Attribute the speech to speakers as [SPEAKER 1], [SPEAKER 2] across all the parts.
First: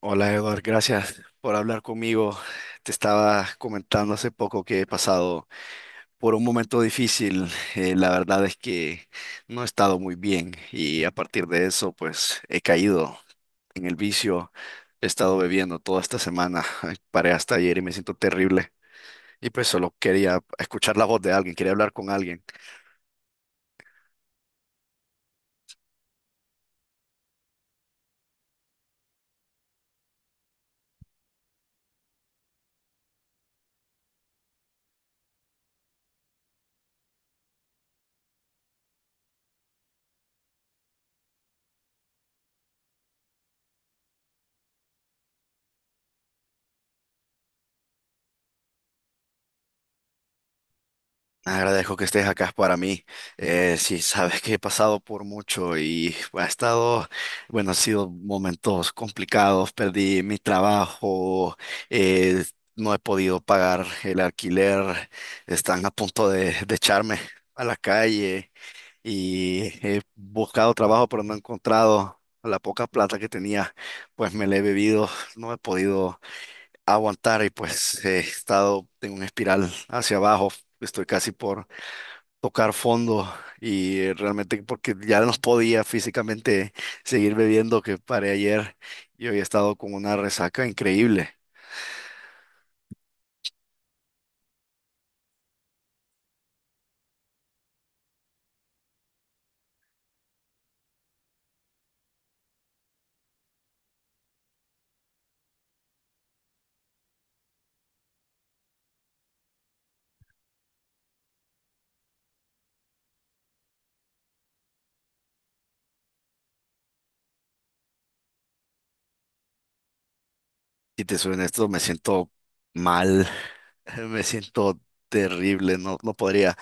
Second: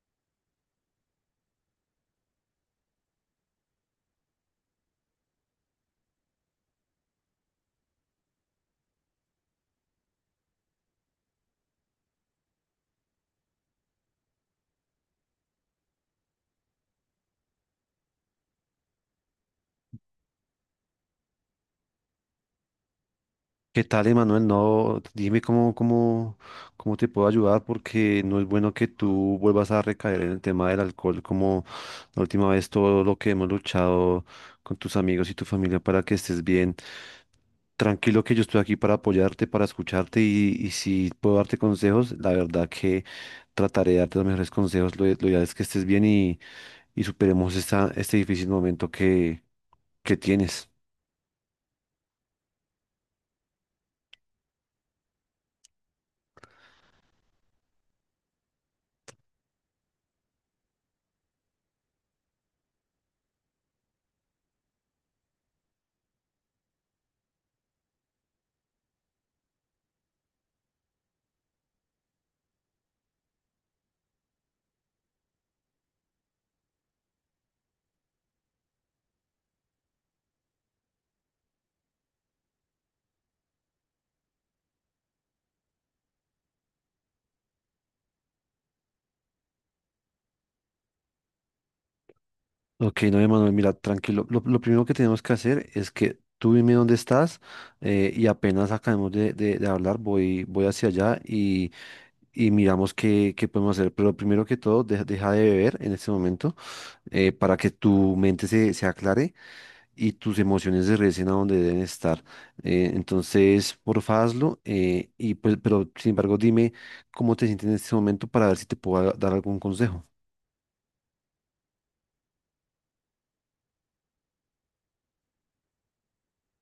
[SPEAKER 1] Hola Eduard, gracias por hablar conmigo. Te estaba comentando hace poco que he pasado por un momento difícil. La verdad es que no he estado muy bien y a partir de eso pues he caído en el vicio. He estado bebiendo toda esta semana. Paré hasta ayer y me siento terrible. Y pues solo quería escuchar la voz de alguien, quería hablar con alguien.
[SPEAKER 2] ¿Qué tal, Emanuel? No, dime cómo te puedo ayudar porque no es bueno que tú vuelvas a recaer en el tema del alcohol como la última vez todo lo que hemos luchado con tus amigos y tu familia para que estés bien. Tranquilo que yo estoy aquí para apoyarte, para escucharte y si puedo darte consejos, la verdad que trataré de darte los mejores consejos. Lo ideal es que estés bien y superemos esta, este difícil momento que tienes.
[SPEAKER 1] Agradezco que estés acá para mí. Sí, sabes que he pasado por mucho y ha estado, bueno, han sido momentos complicados. Perdí mi trabajo, eh, no he podido pagar el alquiler, están a punto de echarme a la calle y he buscado trabajo, pero no he encontrado. La poca plata que tenía, pues me la he bebido, no he podido aguantar y pues he estado en una espiral hacia abajo. Estoy casi por tocar fondo y realmente porque ya no podía físicamente seguir bebiendo que paré ayer y hoy he estado con una resaca increíble.
[SPEAKER 2] Ok, no, Emanuel, mira, tranquilo. Lo primero que tenemos que hacer es que tú dime dónde estás y apenas acabemos de hablar, voy hacia allá y miramos qué podemos hacer. Pero primero que todo, deja de beber en este momento para que tu mente se aclare y tus emociones se regresen a donde deben estar. Entonces, porfa, hazlo y pues, pero sin embargo, dime cómo te sientes en este momento para ver si te puedo dar algún consejo.
[SPEAKER 1] Si te soy honesto, me siento mal, me siento terrible, no, no podría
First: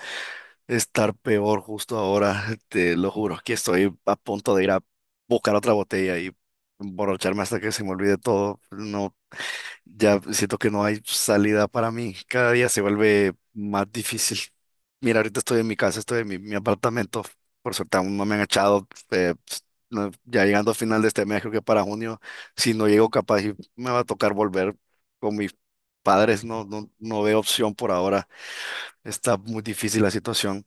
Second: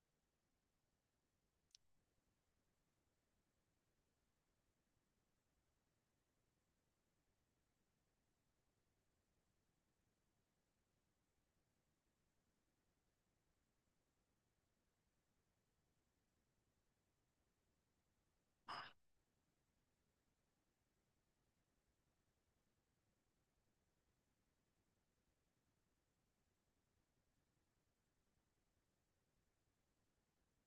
[SPEAKER 1] estar peor justo ahora, te lo juro, que estoy a punto de ir a buscar otra botella y emborracharme hasta que se me olvide todo. No, ya siento que no hay salida para mí. Cada día se vuelve más difícil. Mira, ahorita estoy en mi casa, estoy en mi apartamento. Por suerte aún no me han echado. Ya llegando a final de este mes, creo que para junio, si no llego capaz, y me va a tocar volver con mis padres. No, no, no veo opción por ahora. Está muy difícil la situación.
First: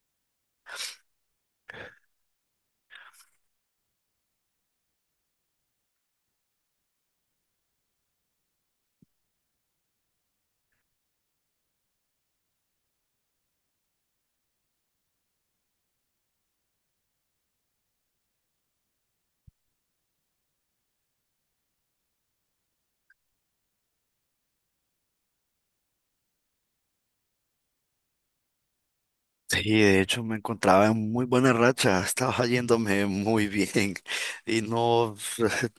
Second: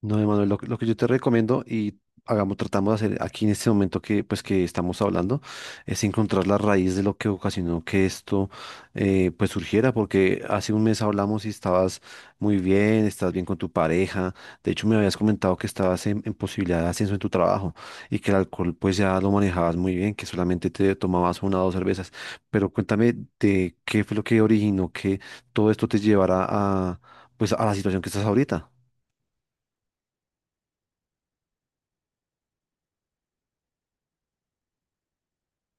[SPEAKER 2] No, Emanuel, lo que yo te recomiendo y hagamos, tratamos de hacer aquí en este momento que, pues, que estamos hablando, es encontrar la raíz de lo que ocasionó que esto, pues, surgiera, porque hace un mes hablamos y estabas muy bien, estás bien con tu pareja, de hecho me habías comentado que estabas en posibilidad de ascenso en tu trabajo y que el alcohol, pues, ya lo manejabas muy bien, que solamente te tomabas una o dos cervezas, pero cuéntame de qué fue lo que originó que todo esto te llevara a, pues, a la situación que estás ahorita.
[SPEAKER 1] Sí, de hecho me encontraba en muy buena racha, estaba yéndome muy bien y no,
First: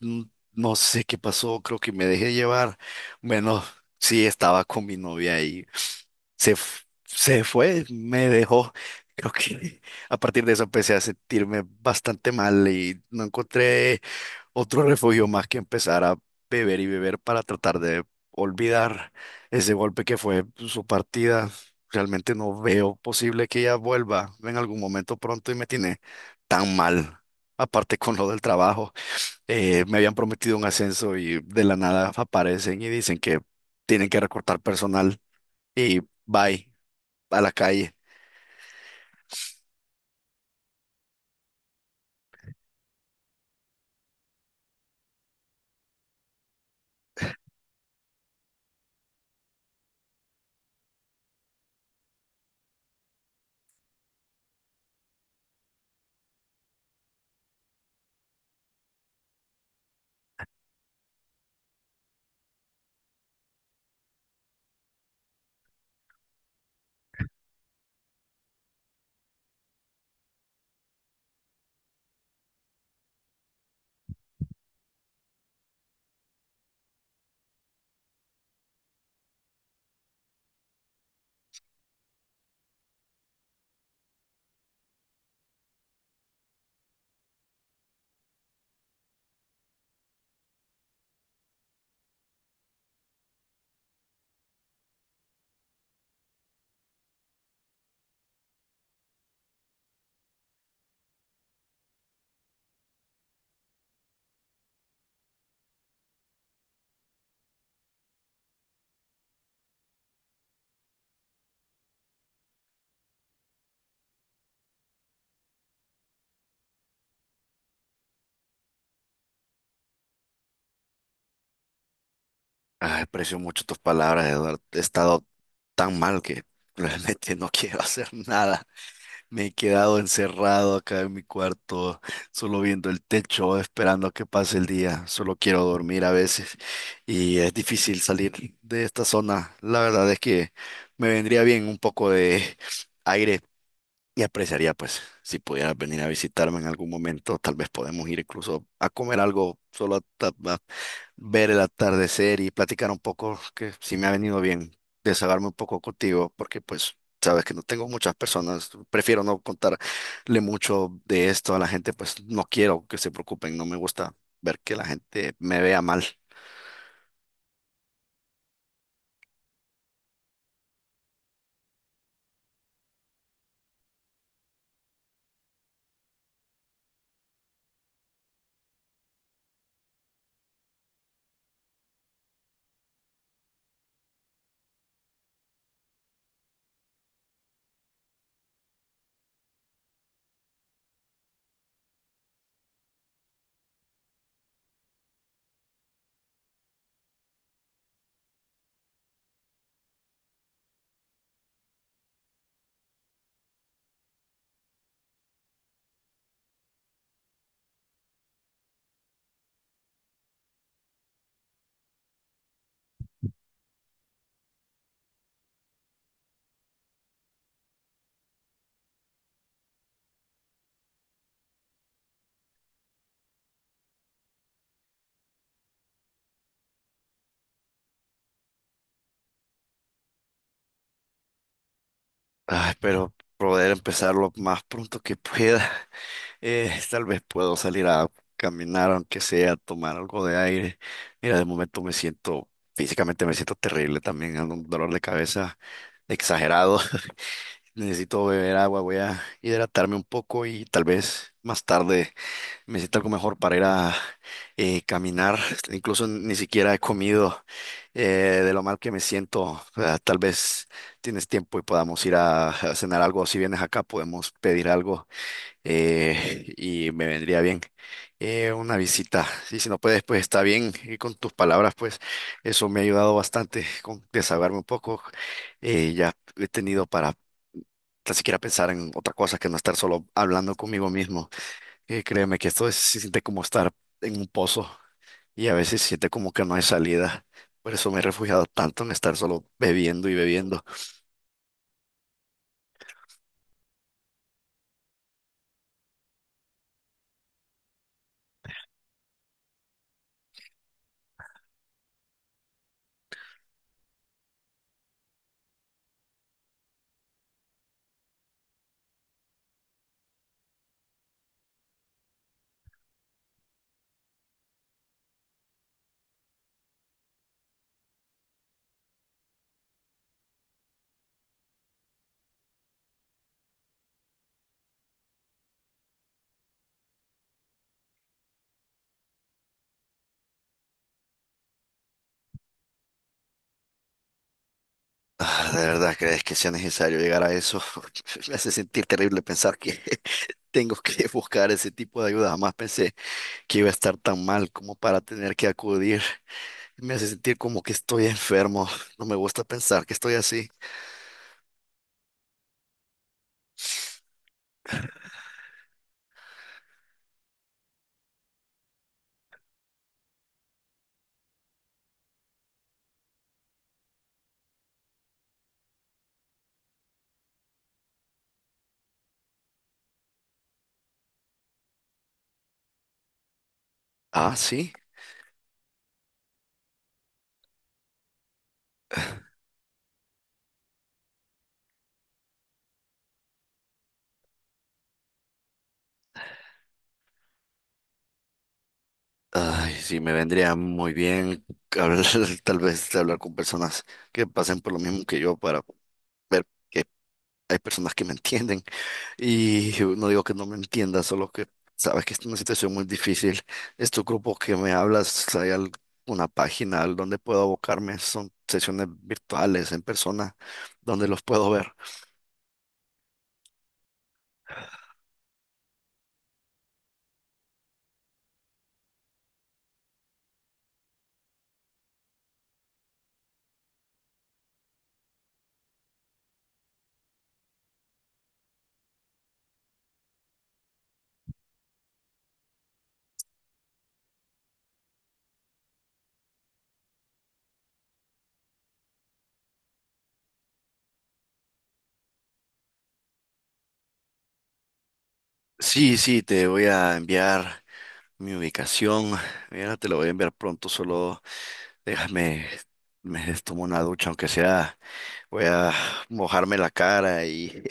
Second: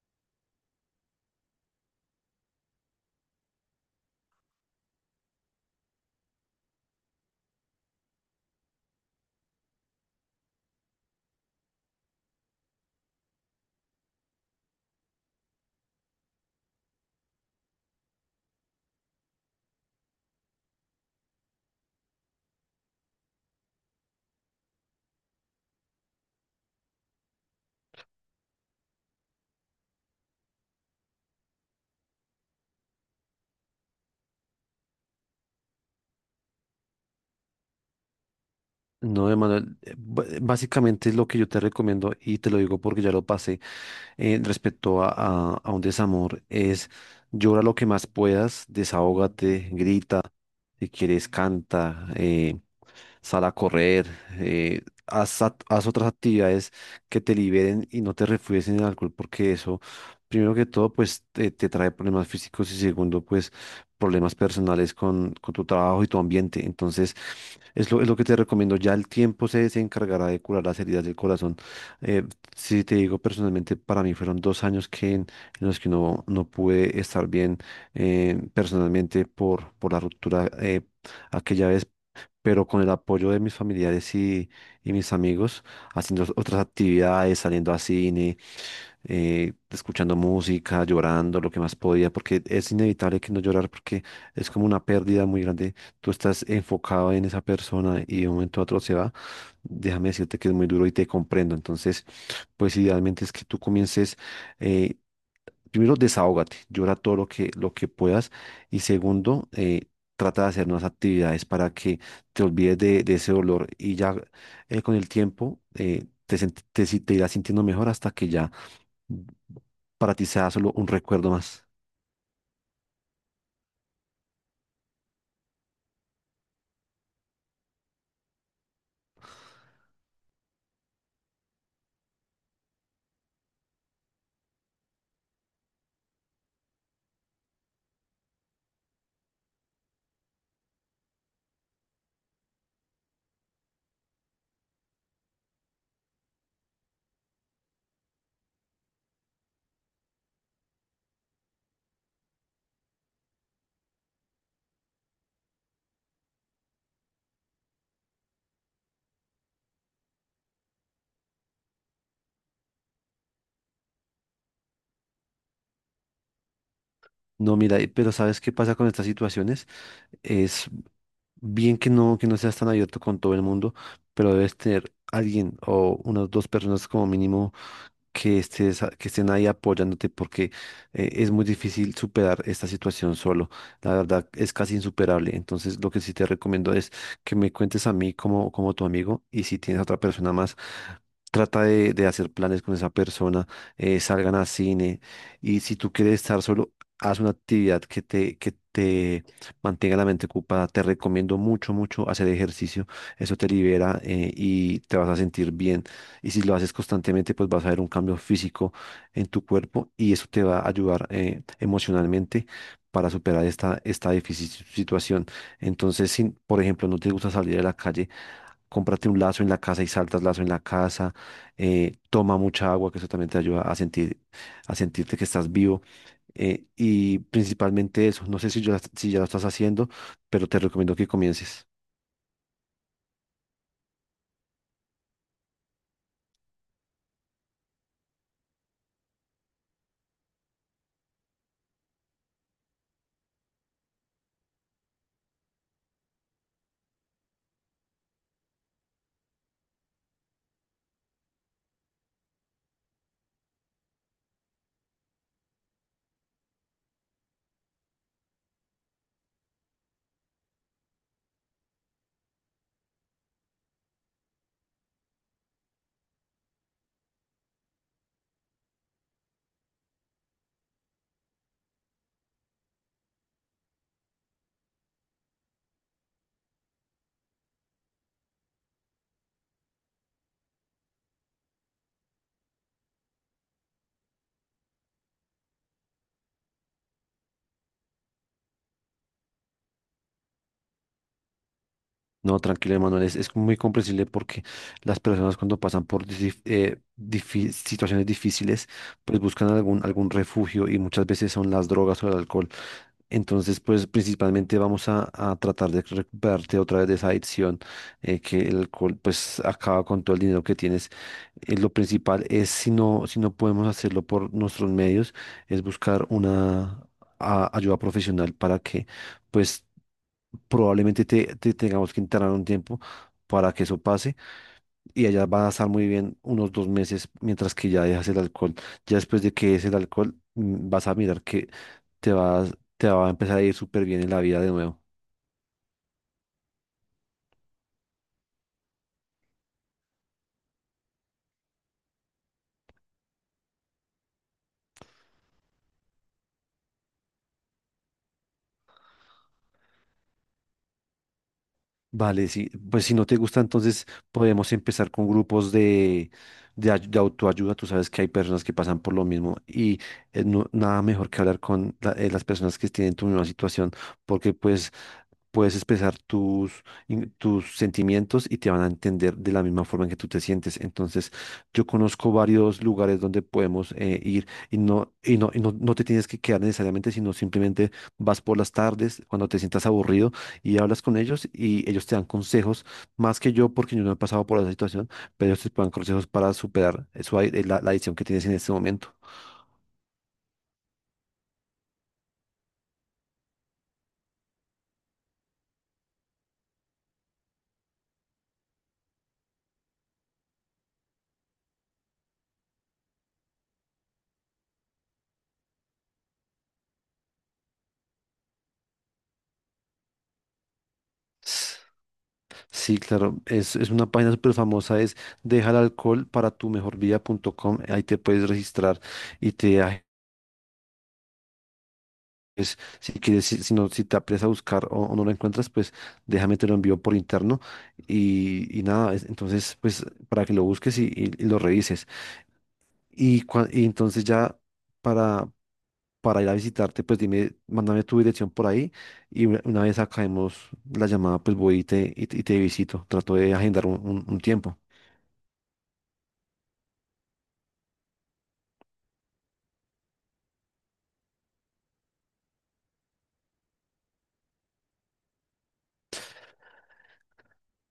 [SPEAKER 1] no sé qué pasó, creo que me dejé llevar. Bueno, sí, estaba con mi novia y se fue, me dejó. Creo que a partir de eso empecé a sentirme bastante mal y no encontré otro refugio más que empezar a beber y beber para tratar de olvidar ese golpe que fue su partida. Realmente no veo posible que ella vuelva en algún momento pronto y me tiene tan mal. Aparte con lo del trabajo, me habían prometido un ascenso y de la nada aparecen y dicen que tienen que recortar personal y bye, a la calle.
[SPEAKER 2] No, Emanuel, básicamente es lo que yo te recomiendo y te lo digo porque ya lo pasé respecto a, a un desamor, es llora lo que más puedas, desahógate, grita, si quieres canta, sal a correr, eh, haz otras actividades que te liberen y no te refugies en el alcohol, porque eso, primero que todo, pues te trae problemas físicos y segundo, pues problemas personales con tu trabajo y tu ambiente. Entonces, es lo que te recomiendo. Ya el tiempo se encargará de curar las heridas del corazón. Eh, si te digo personalmente, para mí fueron dos años que, en los que no, no pude estar bien personalmente por la ruptura aquella vez pero con el apoyo de mis familiares y mis amigos, haciendo otras actividades, saliendo a cine escuchando música, llorando lo que más podía, porque es inevitable que no llorar porque es como una pérdida muy grande. Tú estás enfocado en esa persona y de un momento a otro se va. Déjame decirte que es muy duro y te comprendo. Entonces, pues idealmente es que tú comiences... eh, primero desahógate, llora todo lo que puedas y segundo, trata de hacer nuevas actividades para que te olvides de ese dolor y ya con el tiempo te, sent- te, si- te irás sintiendo mejor hasta que ya para ti sea solo un recuerdo más.
[SPEAKER 1] Ah, aprecio mucho tus palabras, Eduardo. He estado tan mal que realmente no quiero hacer nada. Me he quedado encerrado acá en mi cuarto, solo viendo el techo, esperando a que pase el día. Solo quiero dormir a veces y es difícil salir de esta zona. La verdad es que me vendría bien un poco de aire y apreciaría, pues, si pudieras venir a visitarme en algún momento, tal vez podemos ir incluso a comer algo, solo a ver el atardecer y platicar un poco, que sí me ha venido bien desahogarme un poco contigo, porque pues sabes que no tengo muchas personas, prefiero no contarle mucho de esto a la gente, pues no quiero que se preocupen, no me gusta ver que la gente me vea mal.
[SPEAKER 2] No, mira, pero ¿sabes qué pasa con estas situaciones? Es bien que no seas tan abierto con todo el mundo, pero debes tener alguien o unas dos personas como mínimo que estés, que estén ahí apoyándote porque es muy difícil superar esta situación solo. La verdad es casi insuperable. Entonces, lo que sí te recomiendo es que me cuentes a mí como, como tu amigo y si tienes a otra persona más, trata de hacer planes con esa persona, salgan a cine y si tú quieres estar solo haz una actividad que te mantenga la mente ocupada. Te recomiendo mucho, mucho hacer ejercicio. Eso te libera y te vas a sentir bien. Y si lo haces constantemente, pues vas a ver un cambio físico en tu cuerpo y eso te va a ayudar emocionalmente para superar esta, esta difícil situación. Entonces, si, por ejemplo, no te gusta salir a la calle, cómprate un lazo en la casa y saltas lazo en la casa, toma mucha agua, que eso también te ayuda a sentir, a sentirte que estás vivo y principalmente eso. No sé si ya, si ya lo estás haciendo, pero te recomiendo que comiences.
[SPEAKER 1] Ay, pero poder empezarlo más pronto que pueda. Tal vez puedo salir a caminar, aunque sea, tomar algo de aire. Mira, de momento me siento, físicamente me siento terrible también, ando un dolor de cabeza exagerado. Necesito beber agua, voy a hidratarme un poco y tal vez más tarde me sienta algo mejor para ir a caminar. Incluso ni siquiera he comido de lo mal que me siento. Ah, tal vez tienes tiempo y podamos ir a cenar algo. Si vienes acá, podemos pedir algo y me vendría bien una visita. Y si no puedes, pues está bien. Y con tus palabras, pues eso me ha ayudado bastante con desahogarme un poco. Ya he tenido para tan siquiera pensar en otra cosa que no estar solo hablando conmigo mismo. Créeme que se siente como estar en un pozo y a veces se siente como que no hay salida. Por eso me he refugiado tanto en estar solo bebiendo y bebiendo.
[SPEAKER 2] No, tranquilo, Manuel es muy comprensible porque las personas cuando pasan por situaciones difíciles, pues buscan algún, algún refugio y muchas veces son las drogas o el alcohol. Entonces, pues principalmente vamos a tratar de recuperarte otra vez de esa adicción, que el alcohol pues acaba con todo el dinero que tienes. Lo principal es, si no, si no podemos hacerlo por nuestros medios, es buscar una ayuda profesional para que pues probablemente te tengamos que internar un tiempo para que eso pase y allá van a estar muy bien unos dos meses mientras que ya dejas el alcohol. Ya después de que es el alcohol, vas a mirar que te va a empezar a ir súper bien en la vida de nuevo.
[SPEAKER 1] Ah, ¿de verdad crees que sea necesario llegar a eso? Me hace sentir terrible pensar que tengo que buscar ese tipo de ayuda. Jamás pensé que iba a estar tan mal como para tener que acudir. Me hace sentir como que estoy enfermo. No me gusta pensar que estoy así.
[SPEAKER 2] Vale, sí, pues si no te gusta, entonces podemos empezar con grupos de autoayuda. Tú sabes que hay personas que pasan por lo mismo y nada mejor que hablar con las personas que tienen tu misma situación, porque pues puedes expresar tus sentimientos y te van a entender de la misma forma en que tú te sientes. Entonces, yo conozco varios lugares donde podemos ir
[SPEAKER 1] Ah, sí.
[SPEAKER 2] no te tienes que quedar necesariamente, sino simplemente vas por las tardes cuando te sientas aburrido y hablas con ellos y ellos te dan consejos, más que yo, porque yo no he pasado por esa situación, pero ellos te dan consejos para superar eso, ahí, la adicción que tienes en este momento.
[SPEAKER 1] Ay, sí, me vendría muy bien hablar, tal vez hablar con personas que pasen por lo mismo que yo para ver que hay personas que me entienden. Y no digo que no me entienda, solo que sabes que es una situación muy difícil. Estos grupos que me hablas, hay alguna página al donde puedo abocarme, son sesiones virtuales, en persona, donde los puedo
[SPEAKER 2] S-
[SPEAKER 1] ver.
[SPEAKER 2] Sí, claro, es una página súper famosa, es deja el alcohol para tu mejor vida vida.com, ahí te puedes registrar y te... pues, si quieres, si no, si te apres a buscar o no lo encuentras, pues déjame te lo envío por interno y nada, es- entonces pues para que lo busques y lo revises. Y entonces ya para ir a visitarte, pues dime, mándame tu dirección por ahí y una vez acabemos la llamada, pues voy y te visito. Trato de agendar un tiempo.
[SPEAKER 1] Sí, sí, te voy a enviar mi ubicación. Mira, te lo voy a enviar pronto, solo déjame, me tomo una ducha, aunque sea, voy a mojarme la cara y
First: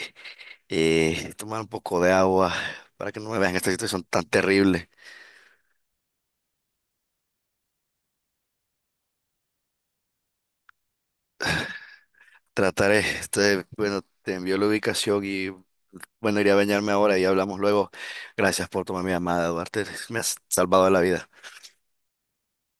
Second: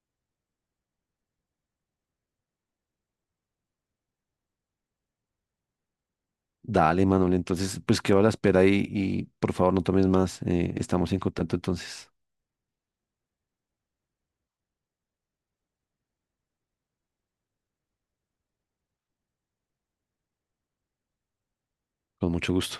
[SPEAKER 1] tomar un poco de agua para que no me vean esta situación tan terrible.
[SPEAKER 2] Dale, Manuel, entonces pues quedo a la espera y por favor no tomes más. Estamos en contacto entonces,
[SPEAKER 1] Trataré, este, bueno, te envió la ubicación y bueno, iré a bañarme ahora y hablamos luego. Gracias por tomar mi llamada, Duarte. Me has salvado la vida.
[SPEAKER 2] con mucho gusto.